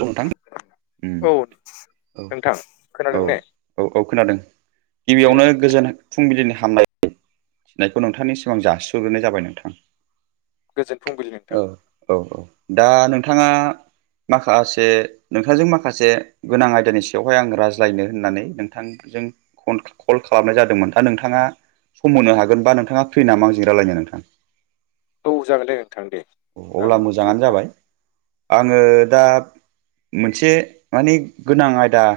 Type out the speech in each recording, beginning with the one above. नोंथां औ औ नोंथां औ खोनादों ने? औ औ खोनादों। दे गिबियावनो नोंथां गोजोन फुंबिलिनि हामलाय नायखौ नोंथांनि सिमां जासिहरग्रोनाय जाबाय नोंथां। गोजोन फुंबिलि औ नोंथां। औ औ दा नोंथाङा माखासे नोंथांजों माखासे गोनां आयदानि सायावहाय आं रायज्लायनो होननानै नोंथांजों कल कल खालामनाय जादोंमोन दा नोंथाङा सम होनो हागोनबा नोंथाङा फ्रि नामां आंजों रायलायनो नोंथां? औ जागोन दे नोंथां दे आं अब्ला फ्रि मोजाङानो दं जाबाय। आङो दा मोनसे माने गोनां आयदा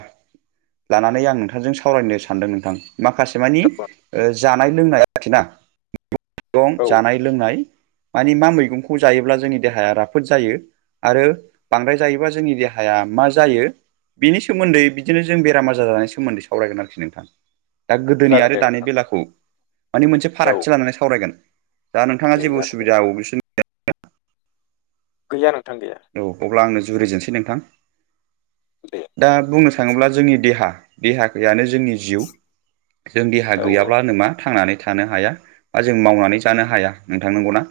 लानानै आं नोंथांजों सावरायनो सानदों नोंथां। माखासे मानि ओ जानाय लोंनाय आरोखिना। मैगं औ जानाय लोंनाय मानि मा मैगंखौ जायोब्ला जोंनि देहाया राफोद जायो आरो बांद्राय जायोबा जोंनि देहाया मा जायो। बिनि सोमोन्दै बिदिनो जों बेराम आजार जानायनि सोमोन्दै सावरायगोन आरोखि नोंथां। दा गोदोनि जागोन आरो दे दानि नोंथां बेलाखौ माने मोनसे औ फारागथि लानानै सावरायगोन। दा नोंथाङा दे जेबो जागोन दे उसुबिदा आव बिसोरनि गैया नोंथां गैया। औ अब्ला आंनो जुरजेननोसै नोंथां। दे दा बुंनो थाङोब्ला जोंनि देहा देहायानो जोंनि जिउ जों देहा औ औ गैयाब्लाानो मा थांनानै थानो हाया बा जों मावनानै जानो हाया नोंथां नंगौना?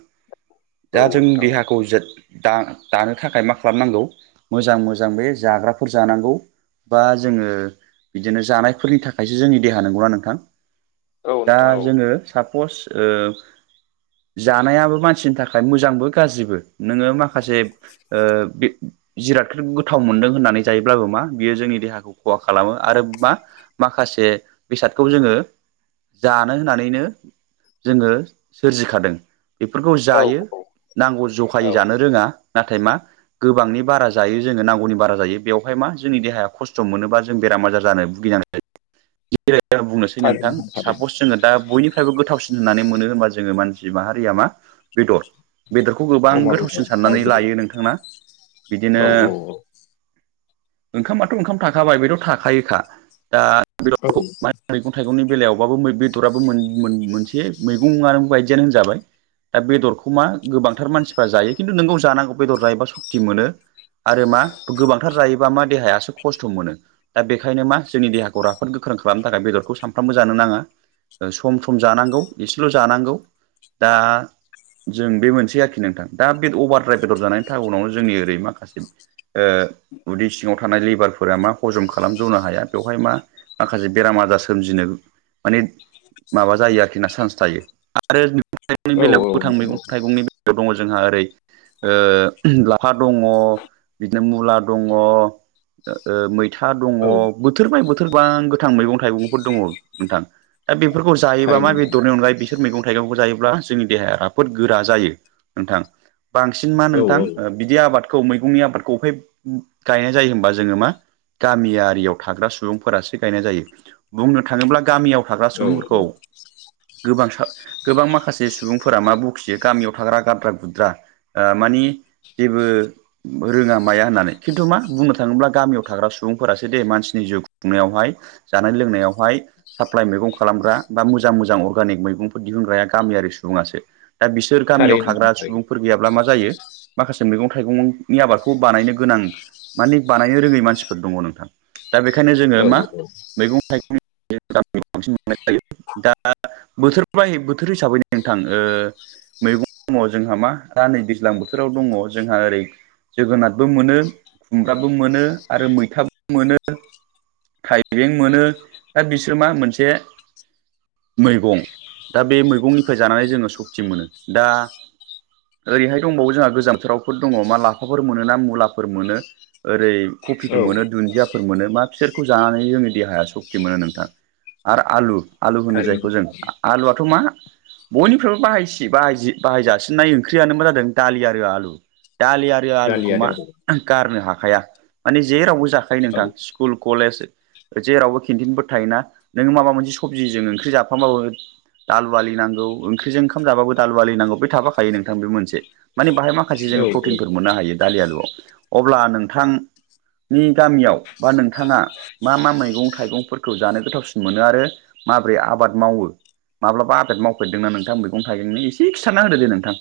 दा औ जों नोंथां औ देहाखौ जो दा दानो थाखाय मा खालामनांगौ मोजां मोजां बे जाग्राफोर जानांगौ। बा जोङो बिदिनो जानायफोरनि थाखायसो जोंनि देहा नंगौना नोंथां? औ दा नोंथां औ जोङो साप'स ओ जानायाबो मानसिनि थाखाय मोजांबो गाज्रिबो नोङो माखासे ओ बे जिरादखौ गोथाव मोनदों होननानै जायोब्लाबो मा बियो जोंनि देहाखौ खहा खालामो आरो मा माखासे बेसादखौ जोङो जानो होननानैनो जोङो सोरजिखादों। बेफोरखौ औ जायो नांगौ जखायै औ औ जानो रोङा। नाथाय मा गोबांनि बारा जायो जोङो नांगौनि बारा जायो बेयाव ओमफाय मा जोंनि देहाया खस्थ' मोनोबा जों बेराम आजार जानो भुगिनांयो। [unintelligible] बुंनोसै थारैनो नोंथां थारैनो सापस जोङो दा बयनिफ्रायबो गोथावसिन होननानै मोनो होनबा जोङो मानसि माहारिया मा बेदर बेदरखौ गोबां अमा बेदर गोथावसिन दाउ साननानै बेदर लायो नोंथां ना बिदिनो औ औ ओंखामाथ' ओंखाम थाखाबाय बेथ' थाखायोखा दा बे औ [unintelligible] मैगं थाइगंनि बेलायावबाबो बेदराबो मोन-मोन-मोनसे मैगंआानो बायदियानो होनजाबाय। दा बेदरखौ मा गोबांथार मानसिफ्रा जायो खिन्थु नोंगौ जानांगौ बेदर जायोबा सक्ति मोनो। आरो मा गोबांथार जायोबा मा देहायासो खस्थ' मोनो। दा बेखायनो मा जोंनि देहाखौ राफोद गोख्रों खालामनो थाखाय बेदरखौ सानफ्रोमबो जानो नाङा। सम सम जानांगौ एसेल' जानांगौ दा जों बे मोनसेै आरोखि नोंथां दा बे अभार द्राइभ बेदर जानायनि थ उनावनो जोंनि ओरै माखासे ओ उदै सिङाव थानाय लेबारफोरा मा हजम खालामज'नो हाया बेवहाय मा माखासे बेराम आजार सोमजिनो माने माबा जायो आरोखि ना चान्स थायो आरो मैगं थाइगंनि औ बेलायाव गोथां नोंथां औ मैगं थाइगंनि दङ जोंहा ओरै ओ लाफा दङ बिदिनो मुला दं मैथा दं। औ बोथोर बाय बोथोर बां गोथां मैगं थाइगंफोर दङ नोंथां। दा बेफोरखौ जायोबा थारैनो मा बेदरनि अनलाय बे सोर मैगं थाइगंखौ जायोब्ला जोंनि देहाया राफोद गोरा जायो नोंथां। बांसिन मा औ नोंथां औ बिदि आबादखौ मैगंनि आबादखौ बै गायनाय जायो होनबा जोङो मा गामियारियाव थाग्रा सुबुंफोरासो गायनाय जायो। बुंनो थाङोब्ला गामियाव थाग्रा सुबुंफोरखौ औ गोबांसा गोबां माखासे सुबुंफोरा मा बखियो गामियाव थाग्रा गाद्रा गुद्रा ओ मानि जेबो रोङा माया होननानै खिन्थु मा बुंनो थाङोब्ला गामियाव थाग्रा सुबुंफोरासो दे मानसिनि जिउ खुंनायावहाय जानाय लोंनायावहाय साप्लााय मैगं खालामग्रा बा मोजां मोजां अर्गेानिक मैगंफोर दिहुनग्राया गामियारि सुबुासो दा बिसो सोर गामियाव थारैनो थाग्रा नोंथां थारैनो सुबुंफोर गैयाब्ला मा जायो। माखासे मैगं थाइगंनि आबादखौ बानायनो गोनां माने बानायनो रोंङै मानसिफोर दंङ नोंथां दा बेखायनो जोंङो औ मा औ मैगं थाइगं बांसिन मोननाय जायो दा। बोथोर हिसाबै नोंथां मैगं दंङ जोंहा मा दा नै दैज्लां बोथोराव दंङ जोंहा ओरै जोगोनार बो मोनो खुमब्राबो मोनो आरो मैथाबो मोनो थाइबें मोनो दा बिसोर मा मोनसे मैगं दा बे मैगंनिफ्राय जानानै जोंङो सक्ति मोनो दा ओरैहाय दंबावो जोंहा गोजामथावफोर दंङ मा? लाफाफोर मोनो ना मुलाफोर मोनो। ओरै कफिखौ औ मोनो दुन्दियाफोर फोर मोनो मा बिसोरखौ जानानै जोंनि देहाया सक्तटि मोनो नोंथां आरो आलु आलु होनो थारैनो जायखौ जों आलुआथ' मा बयनिफ्रायबो बाहाय बाहायजसिननाय ओंख्रियानो मा जादों दालि आरो आलु दालि आरो आरो आलुखौ मा गारनो हाखाया माने जेरावबो जाखायो औ नोंथां स्कुल कलेज जेरावबो केन्थिनफोर थायोना नोंङो माबा मोनसे सबजिजों ओंख्रि जाफामबाबो दालि, आलु नांगौ ओंख्रिजों ओंखामाबो दालि आलु नांगौ बे थाफाखायो नोंथां बे मोनसे। माने बाहाय माखासे औ जोंङो औ प्रटिनफोर मोननो हायो दालि आलुआव अब्ला नोंथां। नि गामियाव बा नोंथांङा मा मा मैगं थाइगंफोरखौ जानो गोथावसिन मोनो आरो माबोरै आबाद मावो माब्लाबा आबाद मावफेरदोंना नोंथां मैगं थाइगंनि एसे खिथाना होदो दे नोंथां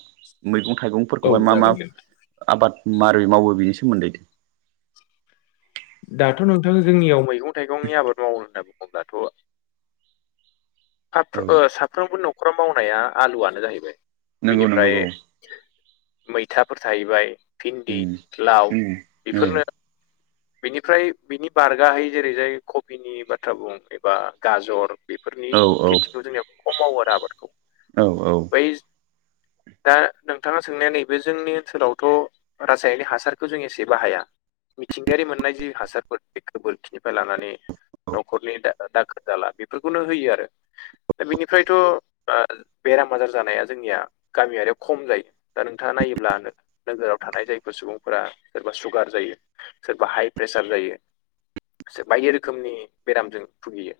मैगं थाइगं? औ फोरखौहाय मा मा जागोन दे आबाद मै मावो बिनि सोमोन्दै दाथ' नोंथां जोंनियाव मैगं थाइगंनि आबाद मावो होनना बुंजालाथ' औ साफ्र साफ्रोमबो न'खराव मावनाया आलुआनो जाहैबाय नंगौ नंगौ बेनिफ्राय औ मैथाफोर थाहैबाय भिन्दि उम लाव बेफोरनो उम बिनिफ्राय बिनि बारगहै जेरै जाय कफिनि बाथ्रा बुं एबा गाजर बेफोरनि औ खेथिखौ जोंनियाव खम मावो आरो आबादखौ औ औ बै दा नोंथांङा सोंनाया नैबे जोंनि ओनसोलावथ' रासायनिक हासारखौ जों एसे बाहाया? मिथिंगायारि मोननाय जि हासारफोर बे गोबोरखनिफ्राय लानानै न'खरनि दाखोर दाला बेफोरखौनो होयो आरो। दा बिनिफ्रायथ' बेराम आजार जानाया जोंनियाथ' गामियारियाव खम जायो। दा नोंथांङा नायोब्लानो नोगोराव थानाय जायफोर सुबुंफोरा सोरबा सुगार जायो। सोरबा हाइ प्रेसार जायो सोर बायदि रोखोमनि बेरामजों भुगियो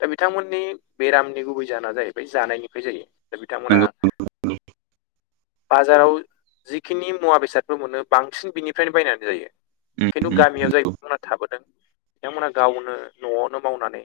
दा बिथांमोननि बेरामनि गुबै जाहोना जाहैबाय जानायनिफ्राय जायो। दा बिथांमोना नंगौ बाजाराव जिखिनि मुवा बेसादफोर मोनो बांसिन बिनिफ्रायनो बायनानै जायो। उम खिन्थु उम गामियाव जाय बिथांमोना थाबोदों? बिथांमोनहा गावनो न'आवनो मावनानै